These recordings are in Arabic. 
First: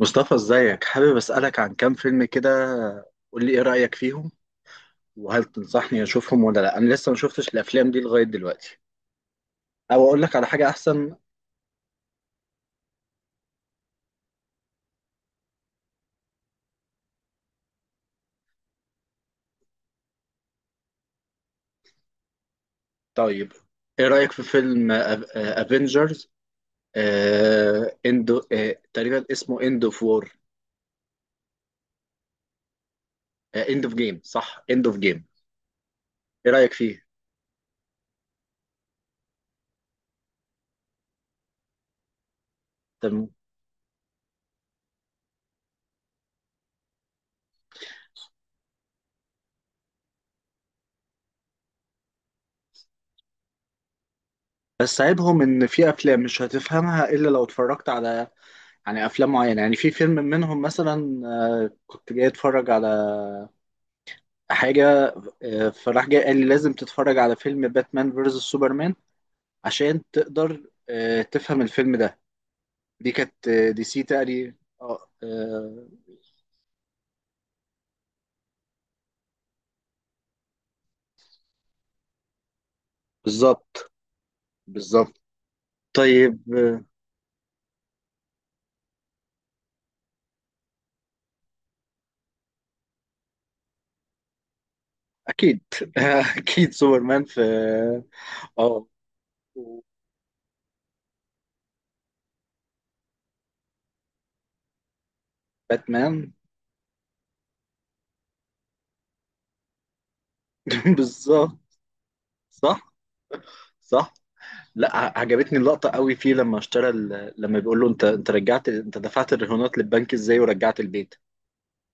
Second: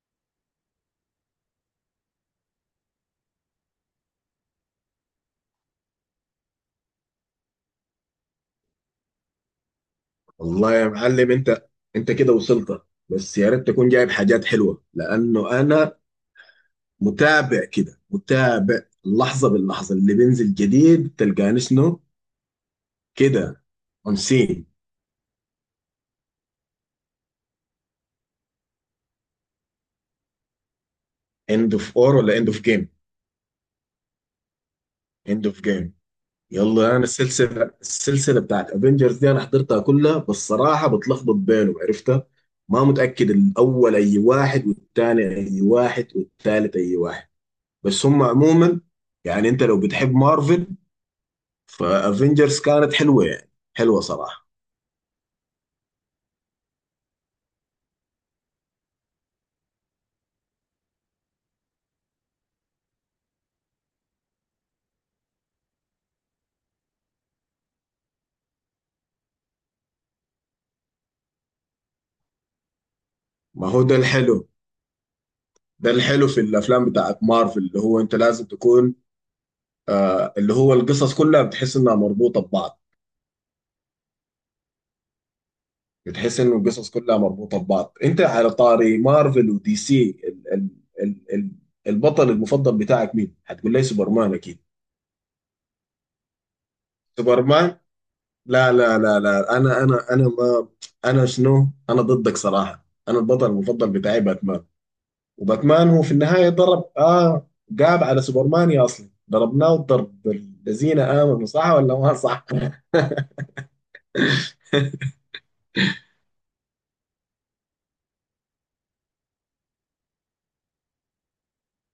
مصطفى ازيك، حابب اسالك عن كام فيلم كده. قول لي ايه رايك فيهم، وهل تنصحني اشوفهم ولا لا؟ انا لسه ما شفتش الافلام دي لغايه دلوقتي، او اقول لك على حاجه والله يا احسن؟ معلم انت كده وصلت. بس يا ريت تكون جايب حاجات حلوه، لانه انا متابع كده، متابع لحظه باللحظه، اللي بينزل جديد تلقاني شنو طيب كده. ايه اون رايك في سين، فيلم افنجرز اندو تقريبا اسمه اند اوف وور. اند اوف اور ولا اند اوف جيم؟ اند اوف جيم، صح، اند اوف جيم. اند اوف جيم. ايه رايك يلا انا فيه؟ السلسله، بتاعت افنجرز دي انا حضرتها كلها، بس صراحه بتلخبط بينهم، عرفتها؟ ما تمام. متاكد الاول اي واحد والثاني اي واحد والثالث اي واحد. بس هم عموما يعني انت لو بتحب مارفل، فافنجرز كانت حلوه، يعني حلوه صراحه. بس عيبهم ان في افلام مش هتفهمها الا لو اتفرجت على، يعني افلام معينه. يعني في فيلم منهم مثلا، كنت جاي اتفرج على حاجه، فراح جاي قال لي لازم تتفرج على فيلم باتمان فيرسس سوبرمان عشان تقدر تفهم الفيلم ده. دي كانت ما هو دي ده سي الحلو. تقريبا. اه ده الحلو في الافلام بتاعت مارفل، اللي هو انت لازم تكون اللي هو القصص كلها بتحس انها مربوطه ببعض. بالظبط. بالظبط. بتحس طيب انه القصص كلها مربوطه ببعض. انت على طاري مارفل ودي سي، ال البطل المفضل بتاعك مين؟ هتقول لي سوبرمان اكيد. اكيد. اكيد سوبرمان في. سوبرمان؟ لا اه لا لا لا. آه، انا انا انا ما انا شنو؟ انا ضدك صراحه، انا البطل المفضل بتاعي باتمان. وباتمان هو في باتمان. النهاية ضرب قاب على سوبرمان، يا أصلا ضربناه الضرب الذين آمنوا، بالظبط. صح ولا ما صح؟ صح. صح. لا، عجبتني اللقطة قوي فيه لما اشترى لما بيقول له انت انت رجعت، انت دفعت الرهونات للبنك ازاي ورجعت البيت؟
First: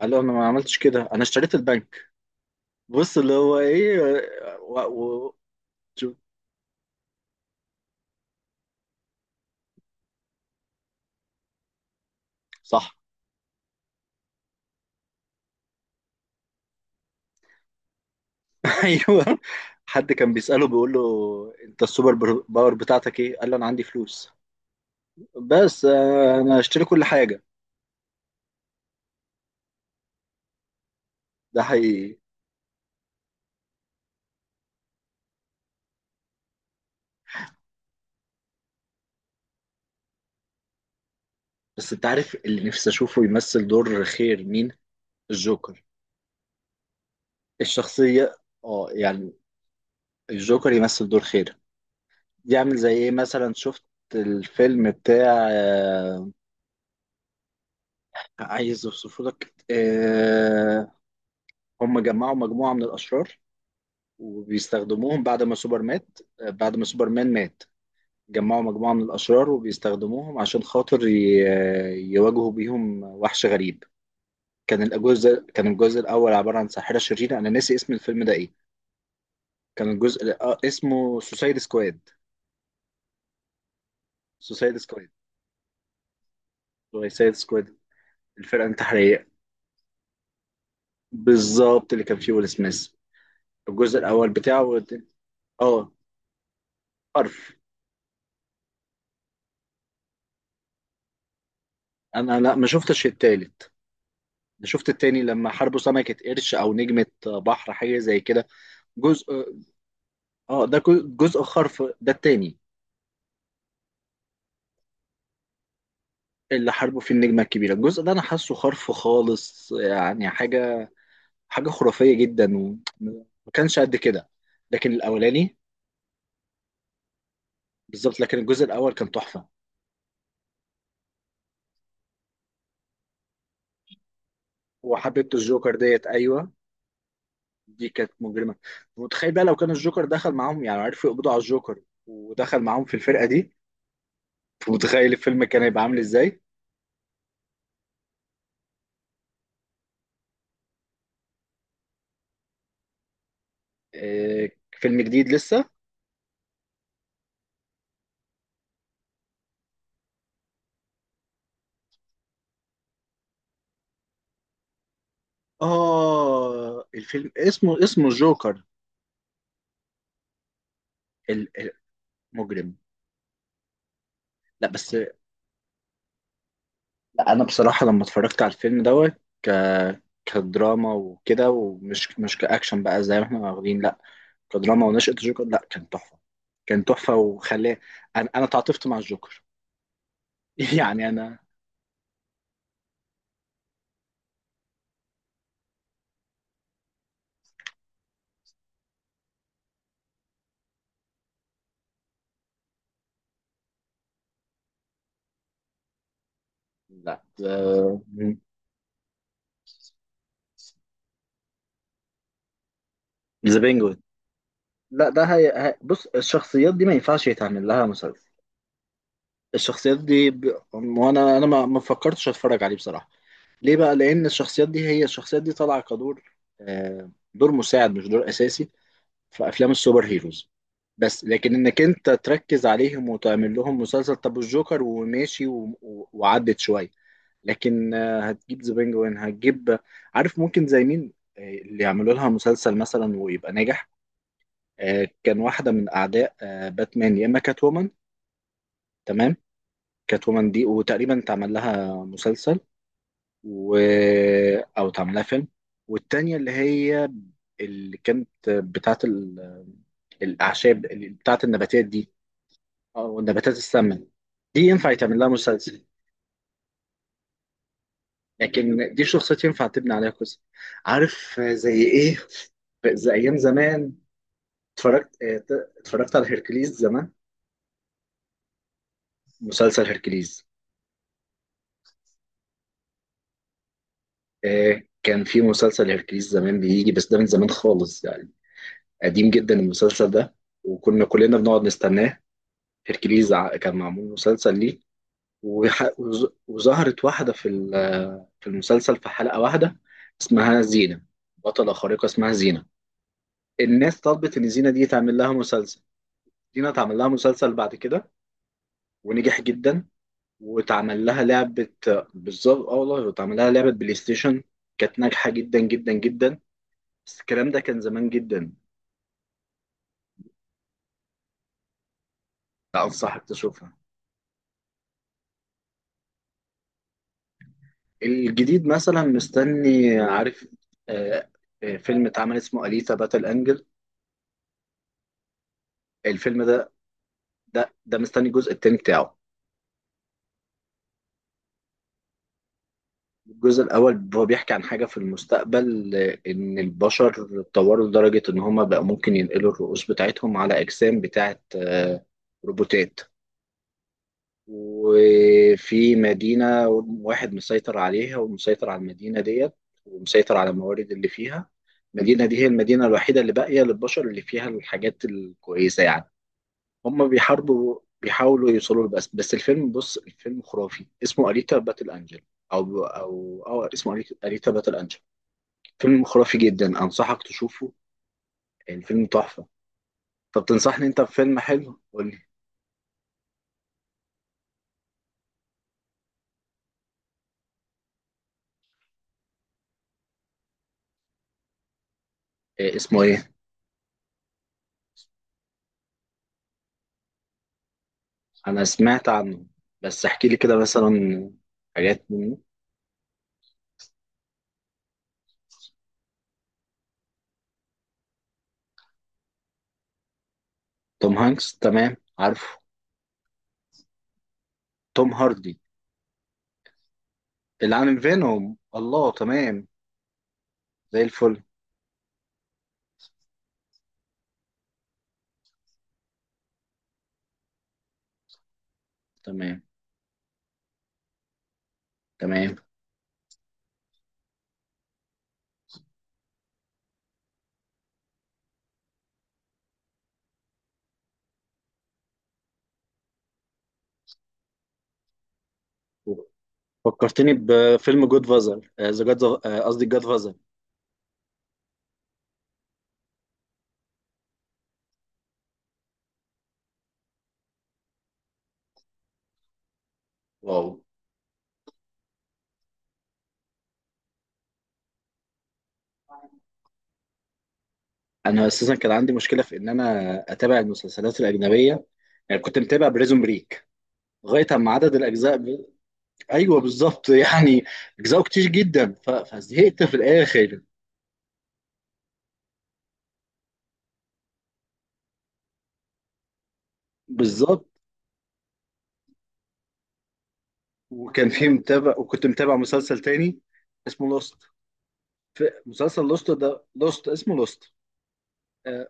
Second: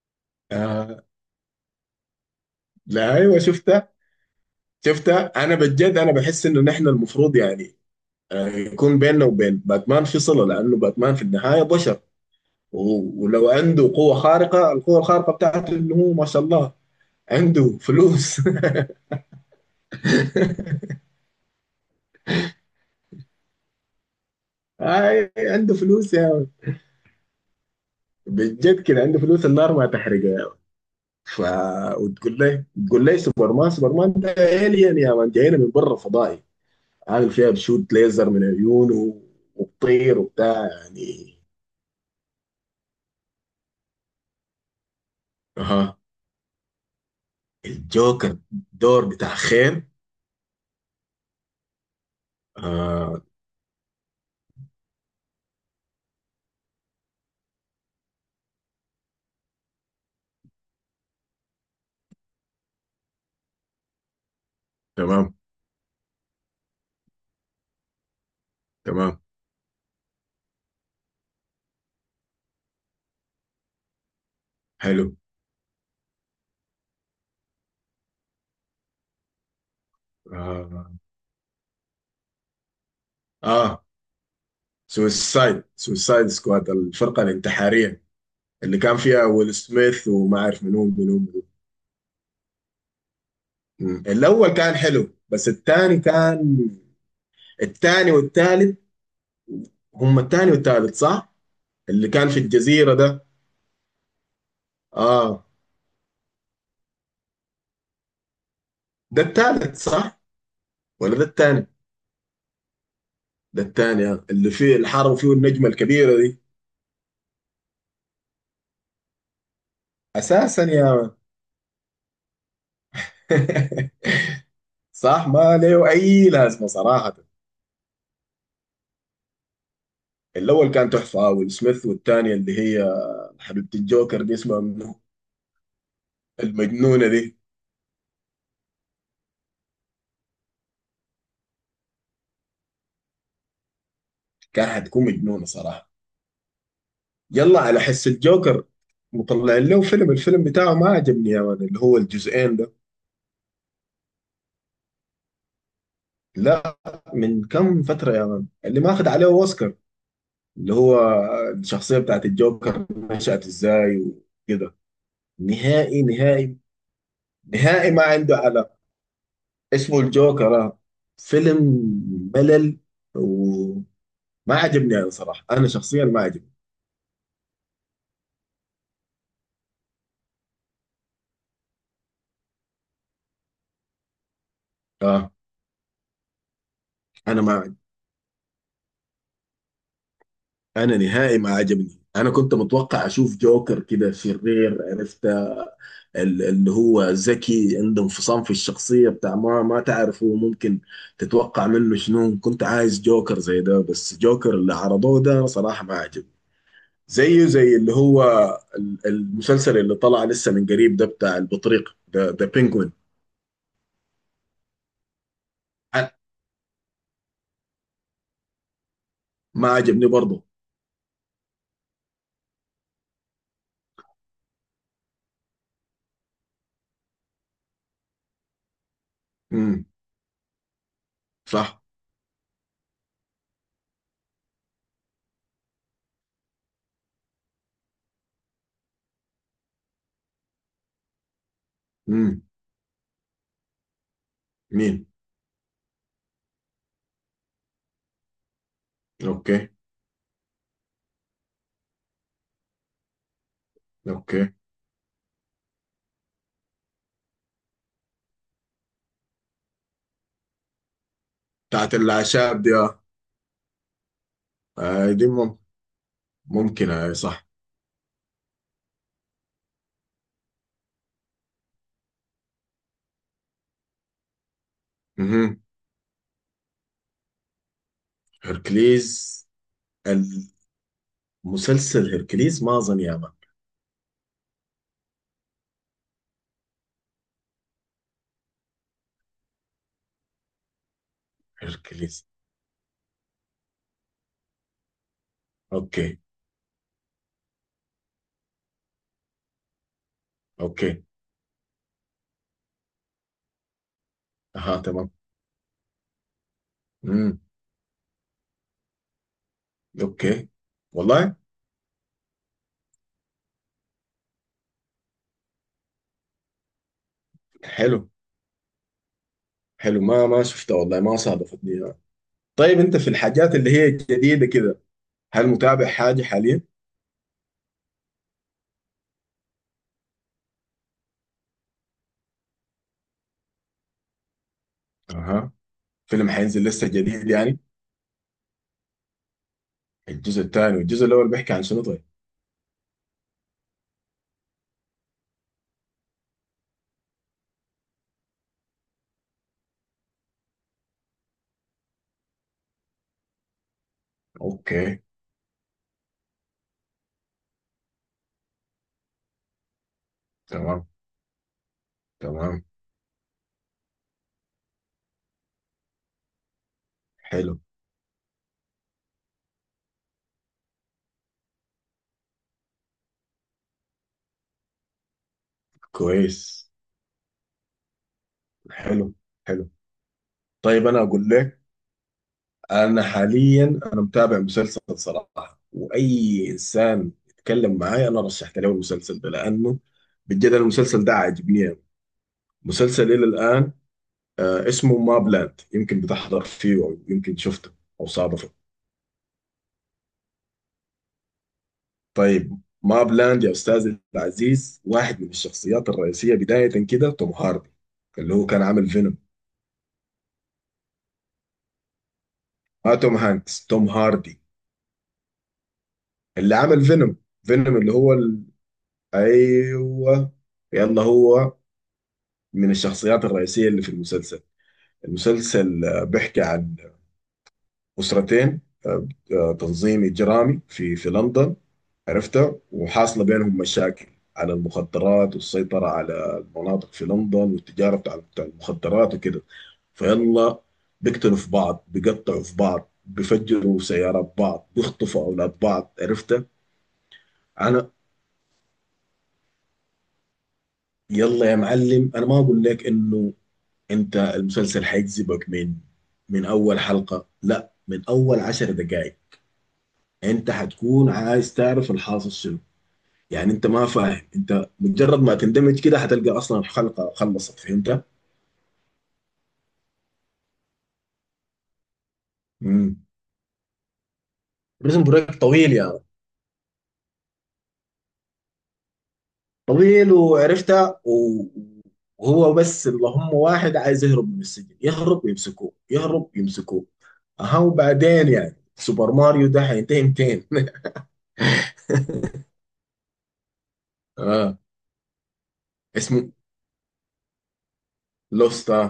قال له: انا ما عملتش كده، آه انا اشتريت البنك. لا بص اللي أيوه هو شفتها. ايه، و... و... شفتها أنا بجد. أنا شوف. بحس إنه نحن المفروض يعني يكون بيننا وبين باتمان في صلة، لأنه باتمان في النهاية بشر. صح. و- ولو عنده قوة خارقة، القوة الخارقة بتاعته إنه هو ما شاء الله عنده فلوس. ايوه. حد كان بيسأله، بيقول له: انت السوبر باور بتاعتك ايه؟ قال له: انا عندي فلوس. آه عنده بس فلوس يا يعني. انا هشتري كل حاجة. بجد كده عنده فلوس، النار ما تحرقه. ف ده حقيقي. وتقول لي سوبر مان ده الين يا مان، جاينا من برا فضائي، عامل فيها بشوت ليزر من عيونه، وبطير وبتاع يعني. بس انت عارف اللي نفسي اشوفه يمثل دور خير مين؟ الجوكر، اها، الشخصية. الجوكر. اه دور يعني بتاع خير؟ الجوكر يمثل دور خير، يعمل زي ايه آه. مثلا. شفت الفيلم بتاع عايز اوصفه لك هم جمعوا مجموعة من الأشرار وبيستخدموهم تمام، بعد ما سوبر مات بعد ما سوبرمان مات. جمعوا مجموعة من تمام. الأشرار وبيستخدموهم عشان خاطر يواجهوا بيهم وحش غريب. حلو. كان الجزء الأول عبارة عن ساحرة شريرة. أنا ناسي اسم الفيلم ده إيه. كان الجزء الأ- اه, اسمه سوسايد سكواد. آه. سوسايد سكواد، سويسايد، سكواد، الفرقة سوسايد سكواد، الانتحارية. الفرقة اللي كان فيها الانتحارية. ويل سميث، وما عارف منو منو منو. بالظبط اللي كان فيه ويل سميث، الجزء مم. الأول الأول بتاعه كان حلو، بس اه الثاني كان حرف. الثاني والثالث. هم الثاني والثالث صح؟ اللي كان أنا في لا، ما الجزيرة شفتش ده. التالت. أنا شفت التاني اه، لما حاربوا سمكة قرش أو نجمة بحر، حاجة زي كده. ده جزء، التالت صح اه ده جزء، ولا ده جزء التاني؟ خرف ده التاني. ده التاني آه. اللي فيه اللي حاربوا فيه النجمة الكبيرة دي. اللي حاربه في النجمة الكبيرة، الجزء ده انا حاسه خرف خالص، يعني اساسا يا حاجة مان. حاجة خرافية جدا، وما كانش قد كده. لكن صح، ما الاولاني له اي لازمة صراحة. بالظبط، لكن الجزء الاول كان تحفة. الاول كان تحفة آه، ويل سميث، والتانية اللي هي حبيبة الجوكر دي اسمها منو، وحبيبة الجوكر ديت ايوه، المجنونة دي. دي كانت مجرمة. متخيل بقى لو كان الجوكر دخل معاهم، يعني عرفوا يقبضوا على الجوكر ودخل معاهم في الفرقة دي؟ كان حتكون متخيل الفيلم مجنونة كان هيبقى صراحة. عامل ازاي؟ يلا على حس الجوكر. مطلع له فيلم، الفيلم بتاعه ما عجبني يا مان، اللي هو الجزئين ده. فيلم جديد لسه. لا، من كم فترة يا مان، اللي ماخذ عليه اوسكار، اللي هو الشخصية بتاعت الجوكر نشأت ازاي وكده. نهائي نهائي اه الفيلم اسمه، نهائي، ما اسمه عنده الجوكر. علم. اسمه الجوكر آه. فيلم مجرم. ملل، وما لا بس عجبني انا لا، صراحة، انا شخصيا ما عجبني. انا بصراحه لما اتفرجت على الفيلم دوت ك كدراما وكده، ومش مش كاكشن بقى زي ما احنا واخدين، لا، كدراما ونشأة اه، الجوكر، لا، كان تحفه. كان تحفه انا ما عجب. وخلاه انا انا تعاطفت مع الجوكر. انا يعني نهائي انا. ما عجبني. انا كنت متوقع اشوف جوكر كده شرير، عرفت؟ اللي هو ذكي، عنده انفصام في الشخصية، بتاع ما تعرفه ممكن تتوقع منه شنو. كنت عايز جوكر زي ده، بس جوكر اللي عرضوه ده أنا صراحة ما عجبني. لا، زيه زي اللي هو المسلسل اللي طلع لسه من قريب ده، بتاع البطريق، ذا بينجوين. ذا بينجوين. لا ده بص، الشخصيات دي ما ينفعش يتعمل لها مسلسل. ما الشخصيات عجبني دي برضه. وانا ما ما فكرتش اتفرج عليه بصراحه. ليه بقى؟ لان الشخصيات دي، هي الشخصيات دي طالعه كدور، دور مساعد مش دور اساسي في افلام امم السوبر هيروز. بس لكن انك صح. انت تركز عليهم وتعمل لهم مسلسل، طب الجوكر وماشي وعدت شويه. لكن هتجيب ذا بينجوين، هتجيب. عارف ممكن زي مين، اللي يعملوا لها امم مسلسل مثلا ويبقى ناجح؟ مين؟ كان واحده من اعداء باتمان، يا اما كات وومن. تمام. اوكي. كات وومن دي وتقريبا اتعمل لها مسلسل، و... اوكي. او اتعمل لها فيلم. والتانيه اللي هي، اللي كانت بتاعت الاعشاب، بتاعت النباتات بتاعت دي. الاعشاب دي آه. اه والنباتات السامة، دي ينفع آه، يتعمل دي لها مسلسل. ممكن آه صح. لكن دي شخصيات ينفع تبني عليها قصة. عارف زي ايه؟ زي ايام زمان اتفرجت امم اتفرجت على هيركليز زمان، هركليز. مسلسل هيركليز. مسلسل هيركليز ما اظن يا مان. كان في مسلسل هيركليز زمان بيجي، بس ده من زمان خالص يعني، قديم جدا المسلسل ده، وكنا كلنا بنقعد نستناه. هيركليز. هيركليز كان معمول مسلسل ليه. اوكي. وظهرت واحدة في في المسلسل في حلقة واحدة، اسمها زينة. اوكي. بطلة خارقة اسمها زينة. الناس طلبت ان زينة اها دي تمام. تعمل لها مسلسل. زينة اتعمل لها امم مسلسل بعد كده، ونجح جدا. اوكي. واتعمل لها والله. لعبة. بالظبط، اه والله اتعمل لها لعبة بلاي ستيشن. كانت ناجحة جدا جدا جدا. بس الكلام ده كان حلو، زمان جدا. حلو. ما شفتها والله، ما صادفتني يعني. طيب لا انت في انصحك الحاجات اللي تشوفها. هي جديده كده، هل متابع حاجه حاليا؟ الجديد مثلا مستني، عارف آه،، فيلم اتعمل اسمه أليسا باتل أنجل. اها. فيلم الفيلم حينزل ده، لسه جديد يعني؟ ده ده مستني الجزء التاني بتاعه. الجزء الثاني، والجزء الاول بيحكي عن شنو طيب؟ الجزء الأول هو بيحكي عن حاجة في المستقبل، إن البشر اتطوروا لدرجة إن هما بقى ممكن ينقلوا الرؤوس بتاعتهم على أجسام بتاعت روبوتات. اوكي. وفي مدينة، واحد مسيطر عليها ومسيطر على المدينة ديت، ومسيطر على تمام. الموارد اللي فيها. المدينة دي هي تمام. المدينة الوحيدة اللي باقية للبشر، اللي فيها الحاجات الكويسة يعني. هم حلو. بيحاربوا، بيحاولوا يوصلوا له. بس بس الفيلم، بص الفيلم خرافي، اسمه أليتا باتل أنجل. أو اسمه أليتا، أليتا باتل أنجل. فيلم خرافي كويس. جدا أنصحك تشوفه. الفيلم حلو. تحفة. حلو. طب طيب تنصحني انا أنت اقول بفيلم لك. حلو، قول لي. انا حاليا انا متابع مسلسل صراحه، واي انسان يتكلم معاي انا رشحت له المسلسل ده، لانه بجد المسلسل ده عاجبني أوي. إيه اسمه، مسلسل الى إيه؟ الان آه اسمه ما بلاند، يمكن بتحضر فيه او يمكن شفته او صادفه. أنا سمعت عنه بس احكي لي كده مثلا حاجات منه. طيب ما بلاند يا استاذي العزيز، واحد من الشخصيات الرئيسيه بدايه كده توم هاردي، اللي هو كان عامل فينوم. توم هانكس، تمام عارفه. ما توم هانكس، توم هاردي، توم هاردي اللي عمل فينوم. اللي فينوم اللي عامل هو ال... فينوم، الله، تمام، ايوه. زي يلا الفل. هو من الشخصيات الرئيسية اللي في المسلسل. المسلسل آه، بيحكي عن أسرتين، آه، آه، تمام. تنظيم إجرامي في لندن، عرفتها. تمام. وحاصلة بينهم مشاكل على المخدرات، والسيطرة على المناطق في لندن، والتجارة بتاع المخدرات وكده. فيلا بيقتلوا في بعض، بيقطعوا في بعض، بيفجروا سيارات بعض، بيخطفوا أولاد بعض، عرفتها. فكرتني أنا بفيلم جود فازر ذا جاد، قصدي جاد. يلا يا معلم، أنا ما أقول لك إنه انت المسلسل هيجذبك من من اول حلقة، لا من اول 10 دقائق. انت واو. هتكون عايز تعرف الحاصل شنو. يعني انت ما فاهم، انت مجرد ما تندمج كده هتلقى اصلا الحلقة خلصت، فهمت؟ انا اساسا كان عندي مشكله في ان انا اتابع المسلسلات الاجنبيه. يعني كنت متابع امم بريزون بريك لغايه اما عدد بريزن بريك الاجزاء طويل يا يعني. ايوه بالظبط يعني اجزاء كتير جدا، فزهقت في طويل الاخر. وعرفتها و... وهو بس اللهم واحد عايز يهرب من السجن، يهرب يمسكوه، يهرب يمسكوه. اها بالظبط. وبعدين يعني سوبر ماريو ده هينتهي 200. وكان في متابع، وكنت متابع مسلسل تاني اسمه لوست. اه، في مسلسل لوست اسمه ده، لوست اسمه لوست. لوستا. آه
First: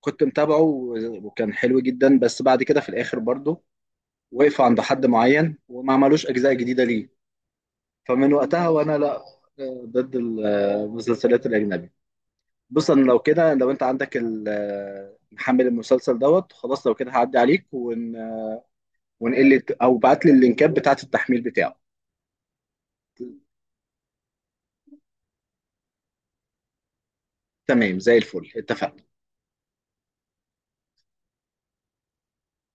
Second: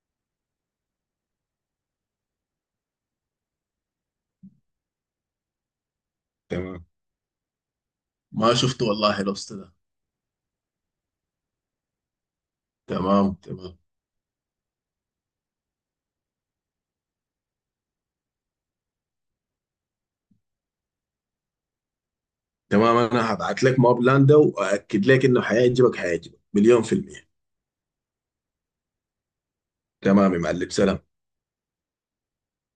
كنت متابعه وكان حلو جدا، بس بعد كده في الاخر برضه وقف عند حد معين، وما عملوش اجزاء جديده تمام، ليه. فمن ما وقتها شفته وانا والله لا، لوست ده. ضد المسلسلات الاجنبي. بص انا لو تمام. كده، لو تمام. انت عندك محمل المسلسل دوت، خلاص، لو كده هعدي عليك ونقل او بعت لي اللينكات بتاعت التحميل بتاعه. تمام انا هبعت لك ماب لاند ده واكد لك انه حيعجبك، حيعجبك مليون%. تمام زي الفل اتفقنا. تمام يا معلم، سلام.